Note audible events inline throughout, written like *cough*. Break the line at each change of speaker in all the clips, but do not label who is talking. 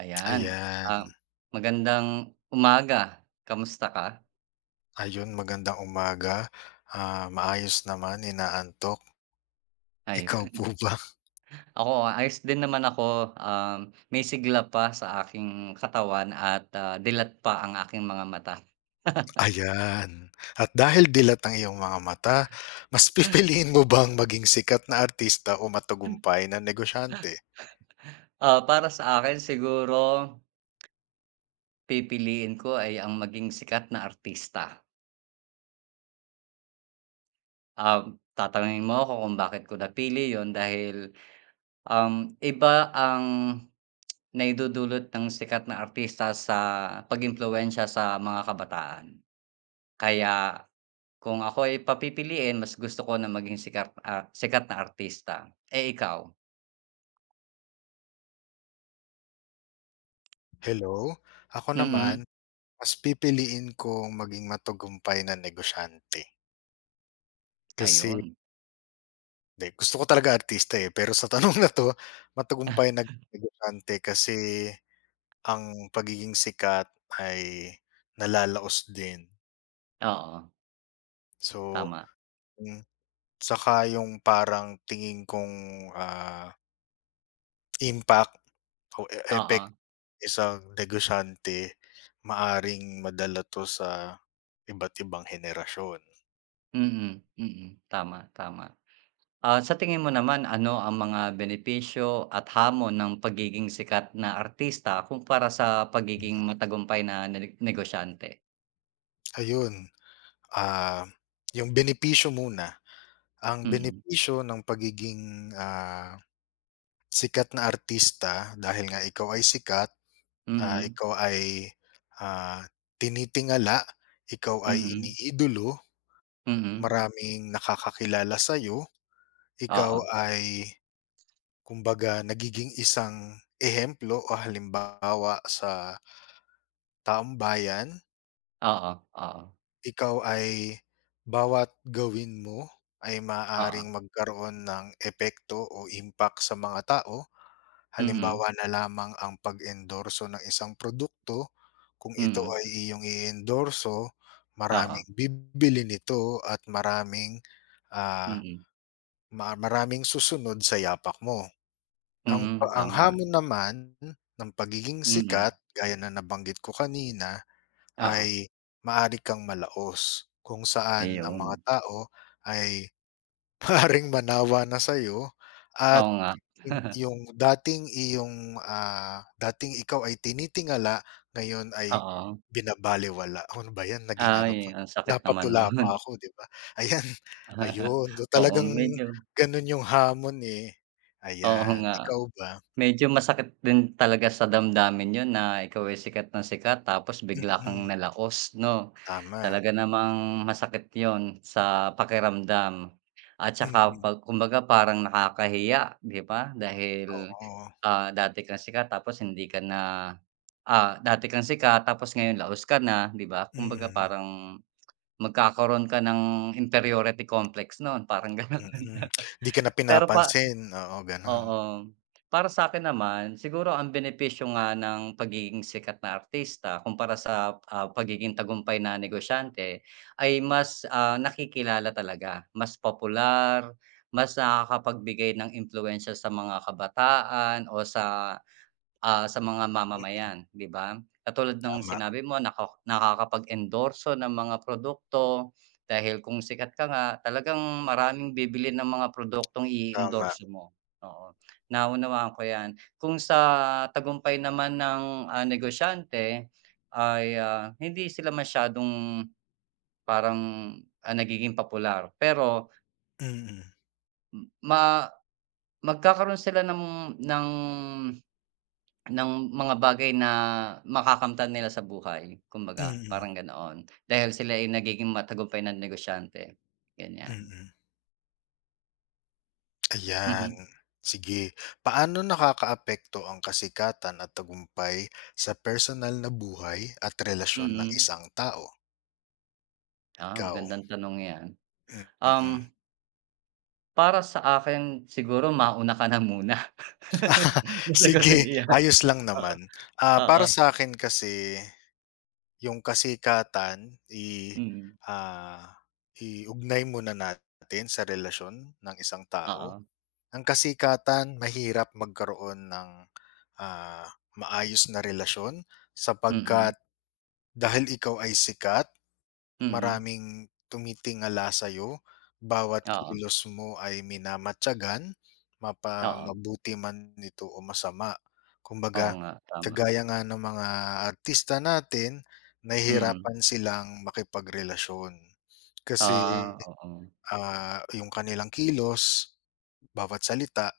Ayan,
Ayan.
ah, magandang umaga, kamusta ka?
Ayun, magandang umaga. Ah, maayos naman, inaantok. Ikaw po
Ayun,
ba? *laughs*
*laughs* ako ayos din naman ako, may sigla pa sa aking katawan at, dilat pa ang aking mga mata. *laughs*
Ayan. At dahil dilat ang iyong mga mata, mas *laughs* pipiliin mo bang maging sikat na artista o matagumpay na negosyante?
Para sa akin siguro pipiliin ko ay ang maging sikat na artista. Tatanungin mo ako kung bakit ko napili yon dahil, iba ang naidudulot ng sikat na artista sa pag sa mga kabataan. Kaya kung ako ay papipiliin mas gusto ko na maging sikat na artista. Eh, ikaw?
Hello? Ako naman,
Mm,
mas pipiliin kong maging matagumpay na negosyante. Kasi
ayun.
'di, gusto ko talaga artista, eh, pero sa *laughs* tanong na 'to, matagumpay
*laughs*
na negosyante kasi ang pagiging sikat ay nalalaos din.
Oo,
So,
tama.
hmm, saka yung parang tingin kong, ah, impact o
Oo,
epekto, isang negosyante maaring madala 'to sa iba't ibang henerasyon.
mm, mm, tama, tama. Sa tingin mo naman ano ang mga benepisyo at hamon ng pagiging sikat na artista kumpara sa
Mm,
pagiging matagumpay na negosyante?
Ayun, ah, yung benepisyo muna. Ang
Mm,
benepisyo ng pagiging, sikat na artista dahil nga ikaw ay sikat.
mm,
Ikaw ay, ah, tinitingala, ikaw ay
mm,
iniidolo,
mm,
maraming nakakakilala sa sa'yo, ikaw
oo,
ay kumbaga nagiging isang ehemplo o halimbawa sa taong bayan,
oo, oo,
ikaw ay bawat gawin mo ay
oo,
maaring magkaroon ng epekto o impact sa mga tao.
mm,
Halimbawa na lamang ang pag-endorso ng isang produkto, kung ito
mm,
ay iyong i-endorso,
oo,
maraming bibili nito at maraming, ah,
mm,
maraming susunod sa yapak mo. Ang
mm,
ang
tama.
hamon naman ng pagiging
Mm,
sikat, gaya na nabanggit ko kanina,
oo,
ay maari kang malaos kung saan ang mga
ayun.
tao ay *laughs* maaaring manawa na sa'yo
Oo
at
nga. *laughs*
yung dating ikaw ay tinitingala, ngayon ay
Oo.
binabalewala. Ano ba 'yan, naging ano
Ay,
pa,
ang sakit naman
napatula
nun.
pa ako, 'di ba? Ayan, *laughs*
*laughs*
ayun. So,
Oo,
talagang
medyo
gano'n yung hamon, eh.
oo
Ayan,
nga.
ikaw ba?
Medyo masakit din talaga sa damdamin yun na ikaw ay sikat na sikat tapos bigla kang
Mm,
nalaos 'no?
tama.
Talaga namang masakit yon sa pakiramdam at saka
Mm,
'pag kumbaga parang nakakahiya, 'di ba? Dahil,
oo.
dati kang sikat tapos hindi ka na. Dati kang sikat tapos ngayon laos ka na, 'di ba? Kumbaga
Mm,
parang magkakaroon ka ng inferiority complex non parang *laughs* gano'n.
mm. 'Di ka na
Pero pa
pinapansin, oo, gano'n.
Oo. Para sa'kin naman, siguro ang benepisyo nga ng pagiging sikat na artista kumpara sa, pagiging tagumpay na negosyante ay mas, nakikilala talaga, mas popular, mas nakakapagbigay ng impluwensiya sa mga kabataan o sa mga
Hmm,
mamamayan, 'di ba? Katulad ng
tama,
sinabi mo nakakapag-endorso ng mga produkto, dahil kung sikat ka nga, talagang maraming bibili ng mga produktong
tama.
i-endorso mo, oo. Naunawaan ko 'yan. Kung sa tagumpay naman ng, negosyante ay, hindi sila masyadong parang, nagiging popular pero
Mm,
ma magkakaroon sila ng ng mga bagay na makakamtan nila sa buhay, kumbaga
mm,
parang ganoon. Dahil sila ay nagiging matagumpay na negosyante, ganyan.
mm. Ayan,
Mhm,
sige. Paano nakakaapekto ang kasikatan at tagumpay sa personal na buhay at relasyon ng
mm.
isang tao? Ikaw?
Magandang tanong 'yan.
Mm, mm.
Um,
Mm.
Para sa akin siguro mauna ka na muna *laughs*
*laughs*
na
Sige,
sagutin iyan.
ayos lang
Oo,
naman. Ah,
oo,
para sa akin kasi yung kasikatan
mm,
ah, iugnay muna natin sa relasyon ng isang tao.
oo,
Ang kasikatan mahirap magkaroon ng, ah, maayos na relasyon,
mm,
sapagkat dahil ikaw ay sikat,
mm,
maraming tumitingala sa'yo, bawat
oo,
kilos mo ay minamatiyagan, mapa
oo.
mabuti man ito o masama. Kumbaga,
Oo nga, tama,
kagaya nga ng mga artista natin,
mm.
nahihirapan silang makipagrelasyon. Kasi,
Ah, oo,
yung kanilang kilos, bawat salita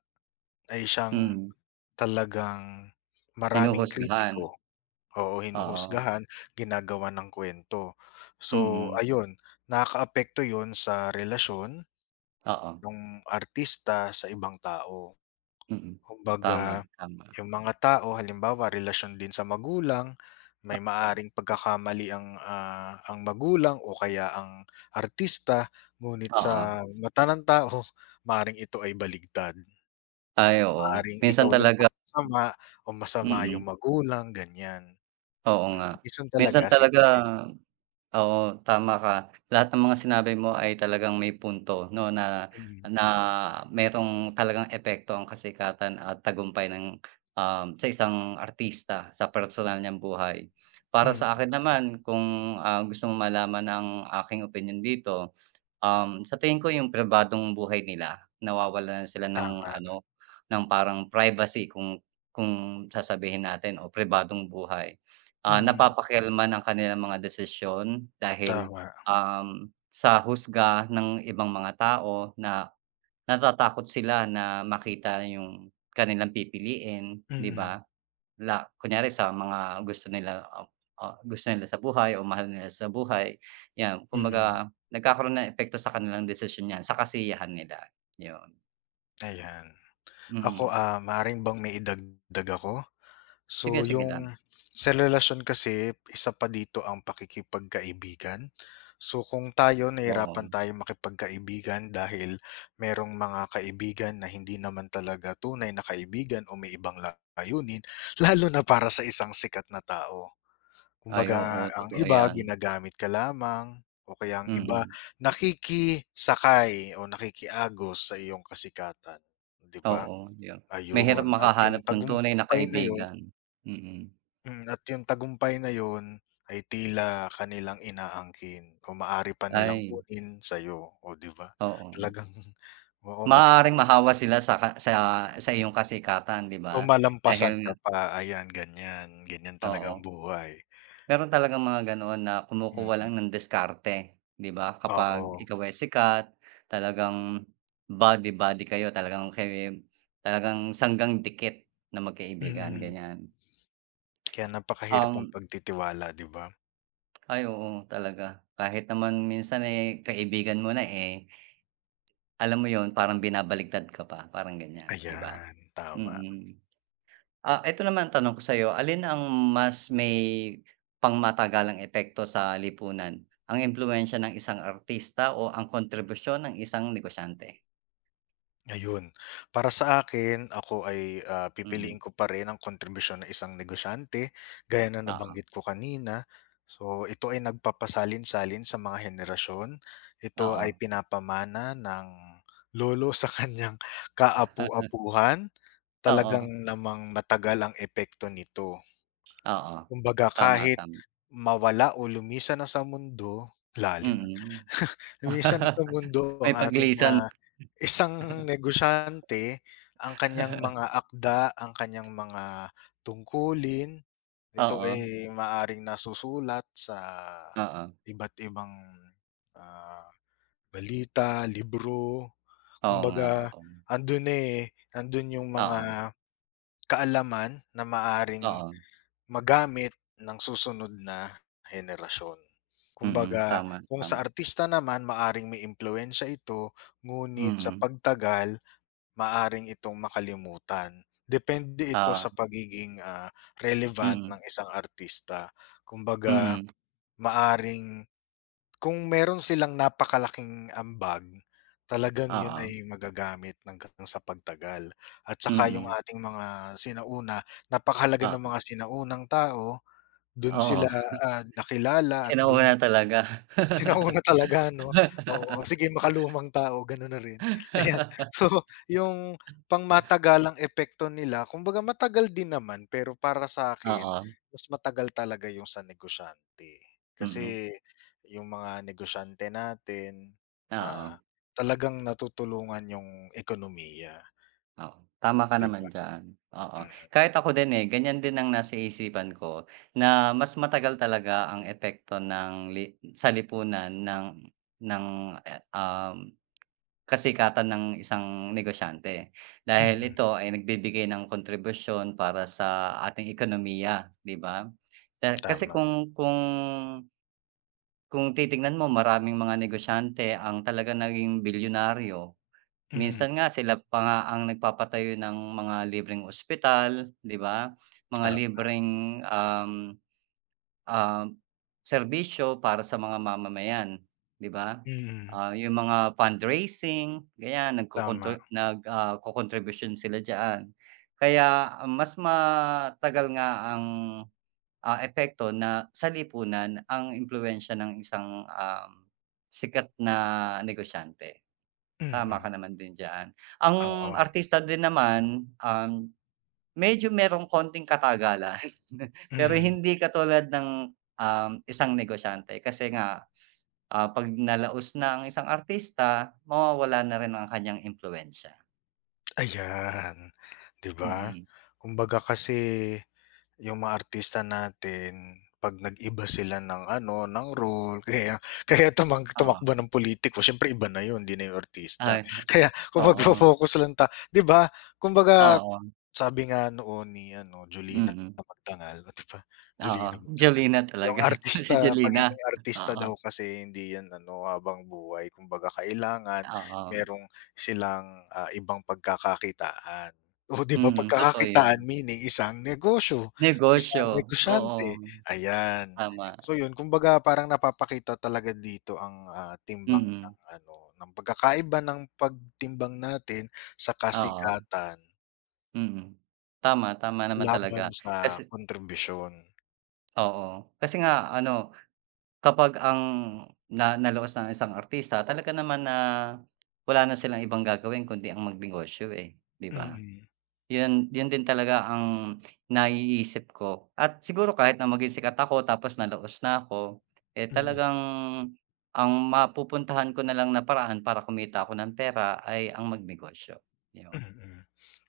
ay siyang
mm.
talagang maraming
Hinuhusgahan,
kritiko. Oo,
oo,
hinuhusgahan, ginagawa ng kwento. So
mm,
ayun, nakakaapekto 'yun sa relasyon
oo.
ng artista sa ibang tao.
Mm.
Kumbaga,
Tama, tama.
yung mga tao halimbawa relasyon din sa magulang, may maaring pagkakamali ang, ang magulang o kaya ang artista, ngunit sa
Oo.
mata ng tao *laughs* maaring ito ay baligtad.
Ay, oo.
Maaring ikaw
Minsan
yung
talaga
masama o masama yung
mm.
magulang, ganyan.
Oo
Mm,
nga.
minsan
Minsan
talaga, sige
talaga
alin?
oo, tama ka. Lahat ng mga sinabi mo ay talagang may punto 'no, na
Mm.
na merong talagang epekto ang kasikatan at tagumpay ng, sa isang artista sa personal niyang buhay. Para
Mm,
sa akin naman kung, gusto mong malaman ang aking opinyon dito. Sa tingin ko yung pribadong buhay nila, nawawalan na sila ng
tama.
ano, ng parang privacy kung sasabihin natin o pribadong buhay.
Mm,
Napapakialaman ang kanilang mga desisyon dahil,
tama.
sa husga ng ibang mga tao na natatakot sila na makita yung kanilang pipiliin, 'di
Mm,
ba? Kunyari sa mga gusto nila, gusto nila sa buhay o mahal nila sa buhay, 'yan.
mm.
Kumbaga nagkakaroon ng epekto sa kanilang desisyon 'yan, sa kasiyahan nila, 'yun.
Ayan. Ako,
Mm.
maaari bang may maidagdag ako? So,
Sige, sige
yung
lang.
sa relasyon kasi isa pa dito ang pakikipagkaibigan. So, kung tayo
Oo.
nahirapan tayong makipagkaibigan dahil merong mga kaibigan na hindi naman talaga tunay na kaibigan o may ibang layunin, *laughs* lalo na para sa isang sikat na tao.
Ay,
Kumbaga
oo,
ang
totoo
iba
'yan.
ginagamit ka lamang o kaya ang iba
Mm.
nakikisakay o nakikiagos sa iyong kasikatan, 'di ba?
Oo, 'yun. Mahirap
Ayun at yung
makahanap ng tunay na
tagumpay na yun
kaibigan. Mm.
mm, at yung tagumpay na yun ay tila kanilang inaangkin o maari pa nilang
Ay,
kunin sa iyo, o 'di ba?
oo.
Talagang *laughs* oo,
Maaaring mahawa sila sa ka sa iyong kasikatan, 'di
o
ba? Dahil
malampasan ka
nga
pa ayan ganyan, ganyan talaga ang
oo.
buhay.
Meron talagang mga ganoon na kumukuha
Hmm,
lang ng diskarte, 'di ba? Kapag
oo,
ikaw ay sikat, talagang body-body kayo talagang sanggang dikit na
mm.
magkaibigan,
Mm.
ganyan.
Kaya napakahirap ng
Um,
pagtitiwala, 'di ba?
ay oo, talaga. Kahit naman minsan, eh, kaibigan mo na, eh, alam mo yon parang binabaliktad ka pa, parang ganyan, 'di ba?
Ayan, tama.
Mm. Eto naman ang tanong ko sa'yo, alin ang mas may pangmatagalang epekto sa lipunan? Ang impluwensiya ng isang artista o ang kontribusyon ng isang negosyante?
Ayun, para sa akin ako ay,
Mm,
pipiliin ko pa rin ang kontribusyon ng isang negosyante gaya na
oo,
nabanggit ko kanina. So, ito ay nagpapasalin-salin sa mga henerasyon, ito ay
oo.
pinapamana ng lolo sa kanyang
*laughs*
kaapu-apuhan, talagang
Oo,
namang matagal ang epekto nito.
oo.
Kumbaga
Tama,
kahit
tama.
mawala o lumisan na sa mundo, lalim, ah.
Mm.
Lumisan sa
*laughs*
mundo
May
ang ating,
paglisan.
isang negosyante, ang kanyang mga
*laughs*
akda, ang kanyang mga tungkulin, ito
Oo,
ay maaring nasusulat sa
oo.
iba't ibang, ah, balita, libro.
Oo nga,
Kumbaga,
oo.
andun eh, andun yung
Oo,
mga kaalaman na maaring
oo.
magamit ng susunod na henerasyon.
Mm,
Kumbaga,
tama,
kung sa
tama.
artista naman maaring may impluwensiya ito, ngunit sa
Mm,
pagtagal maaring itong makalimutan. Depende ito sa
oo.
pagiging, relevant
Mm,
ng isang artista. Kumbaga,
mm.
maaring kung meron silang napakalaking ambag, talagang yun
Oo,
ay magagamit hanggang sa pagtagal. At saka yung
mm.
ating mga sinauna, napakahalaga
ah
ng mga sinaunang tao. Dun
oo.
sila, nakilala at dun
Sinauna
*laughs*
talaga.
sinauna talaga 'no, oo, sige,
*laughs*
makalumang tao ganon na rin, *laughs* ayan. So, yung pangmatagalang epekto nila kumbaga matagal din naman pero para sa'kin
Oo,
mas matagal talaga yung sa negosyante.
mm.
Kasi yung mga negosyante natin, ah,
Oo,
talagang natutulungan yung ekonomiya,
oo. Tama ka
'di ba?
naman diyan, oo.
Mm,
Kahit ako din, eh, ganyan din ang nasa isipan ko na mas matagal talaga ang epekto ng sa lipunan ng, eh, kasikatan ng isang negosyante. Dahil
mm,
ito ay nagbibigay ng kontribusyon para sa ating ekonomiya, 'di ba?
*clears throat*
Kasi
tama,
kung titingnan mo maraming mga negosyante ang talaga naging bilyonaryo.
mm,
Minsan nga sila pa nga ang nagpapatayo ng mga libreng ospital, 'di ba? Mga
tam
libreng, um, um, serbisyo para sa mga mamamayan, 'di ba?
mm,
Yung mga fundraising, ganyan
tama,
kokontribusyon sila diyan. Kaya mas matagal nga ang epekto na sa lipunan ang impluwensiya ng isang, sikat na negosyante. Tama
mm,
ka naman din diyan. Ang
oo.
artista din naman, medyo merong konting katagalan. *laughs* Pero
Mm,
hindi katulad ng, isang negosyante kasi nga, 'pag nalaos na ang isang artista, mawawala na rin ang kaniyang impluwensiya.
ayan, 'di ba?
Mm,
Kumbaga kasi yung mga artista natin 'pag nag-iba sila ng ano, ng role, *laughs* kaya kaya tumakbo
oo.
ng pulitiko, siyempre iba na yun, hindi na yung artista.
Ay,
Kaya kung
oo,
magfo-focus lang 'di ba? Kumbaga
oo,
sabi nga noon ni ano, Jolina
mm.
Magdangal, oh, 'di ba?
Oo,
Jolina Magdangal.
Jolina
Yung
talaga, *laughs* si
artista
Jolina.
pagiging artista
Oo,
daw kasi hindi 'yan ano, habang buhay. Kumbaga kailangan
oo,
merong silang, ibang pagkakakitaan. *laughs* Oh, 'di ba,
mm, totoo yun.
pagkakakitaan meaning isang negosyo, isang
Negosyo,
negosyante,
oo,
ayan.
tama,
So 'yun, kumbaga parang napapakita talaga dito ang, timbang ng
mm,
ano, ng pagkakaiba ng pagtimbang natin sa
oo,
kasikatan.
mm. Tama, tama naman
Laban
talaga
sa
kasi
kontribisyon.
oo, kasi nga ano, kapag na naloos ng isang artista talaga naman na wala na silang ibang gagawin kundi ang magnegosyo, eh, 'di ba?
Mm,
Yun yun din talaga ang naiisip ko at siguro kahit na maging sikat ako tapos nalaos na ako, eh,
mm,
talagang ang mapupuntahan ko na lang na paraan para kumita ako ng pera ay ang magnegosyo, yun.
mm.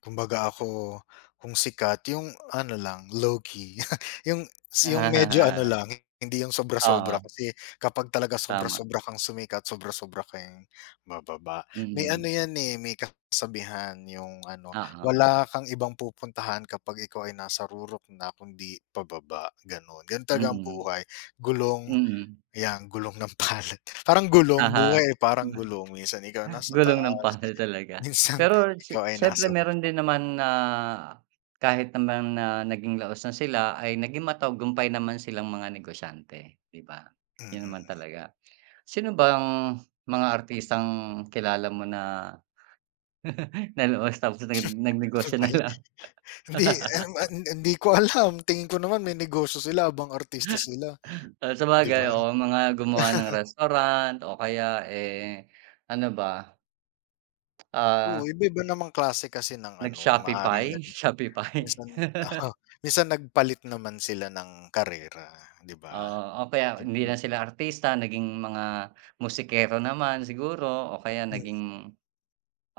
Kumbaga ako, kung sikat yung ano lang, low-key, *laughs* yung medyo ano
*laughs*
lang, hindi yung sobra-sobra
Oo,
kasi kapag talaga
tama.
sobra-sobra kang sumikat, sobra-sobra kang bababa. May ano
Mm.
yan, eh, may kasabihan yung ano,
Oo.
wala kang ibang pupuntahan kapag ikaw ay nasa rurok na kundi pababa, gano'n. Ganun talaga ang
Mm.
buhay, gulong
Mm.
Ayan, gulong ng palad. Parang gulong,
Oo.
buhay ay parang
*laughs*
gulong. Minsan ikaw nasa
Gulong ng
taas,
panel talaga.
minsan
Pero
ikaw ay
siyempre
nasa
meron
baba.
din naman na kahit naman na naging laos na sila ay naging matagumpay naman silang mga negosyante, 'di ba? 'Yun
Mm.
naman talaga. Sino bang mga artistang kilala mo na *laughs* nalaos tapos
Ano
nagnegosyo
ba
na
yun?
lang?
Hindi, um,
*laughs*
an hindi ko alam. Tingin ko naman may negosyo sila abang artista sila,
Ah,
'di
sabagay,
ba?
oo, mga gumawa ng restaurant o kaya, eh, ano ba,
Oo,
ah,
iba-iba namang klase kasi ng ano, maaring
nag-Shopify, *laughs* Shopify.
minsan, *laughs* minsan nagpalit naman sila ng karera, 'di ba?
Oo, o kaya
Di-
hindi na sila artista naging mga musikero naman siguro o kaya naging,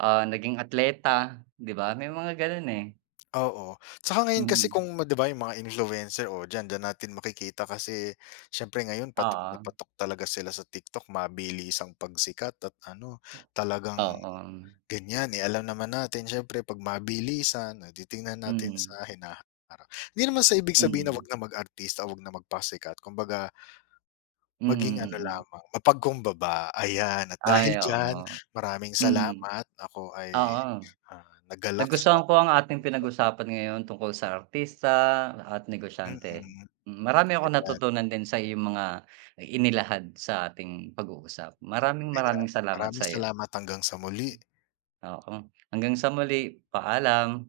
ah, naging atleta, 'di ba? May mga gano'n, eh.
Oo, tsaka ngayon kasi kung
Mm,
'di ba, yung mga influencer, o diyan diyan natin makikita kasi siyempre ngayon patok na
oo.
patok talaga sila sa TikTok, mabilis ang pagsikat at ano, talagang
Oo, mm,
ganyan, eh, alam naman natin siyempre 'pag mabilisan, eh, di tingnan natin
mm,
sa hinaharap. Hindi naman sa ibig sabihin na 'wag
mm,
na mag-artista, 'wag na magpasikat, kumbaga maging ano
mm. mm.
lamang, mapagkumbaba, ayan. At dahil
Ay, oo,
diyan, maraming
mm,
salamat. Ako ay,
oo.
nagalak sa
Nagustuhan ko
ating
ang ating
pag-uusap
pinag-usapan ngayon tungkol sa artista at
mm,
negosyante.
Ayan.
Marami akong natutunan din sa iyong mga inilahad sa ating pag-uusap. Maraming
Ayan,
maraming salamat
maraming
sa'yo.
salamat hanggang sa muli.
Oo, hanggang sa muli, paalam.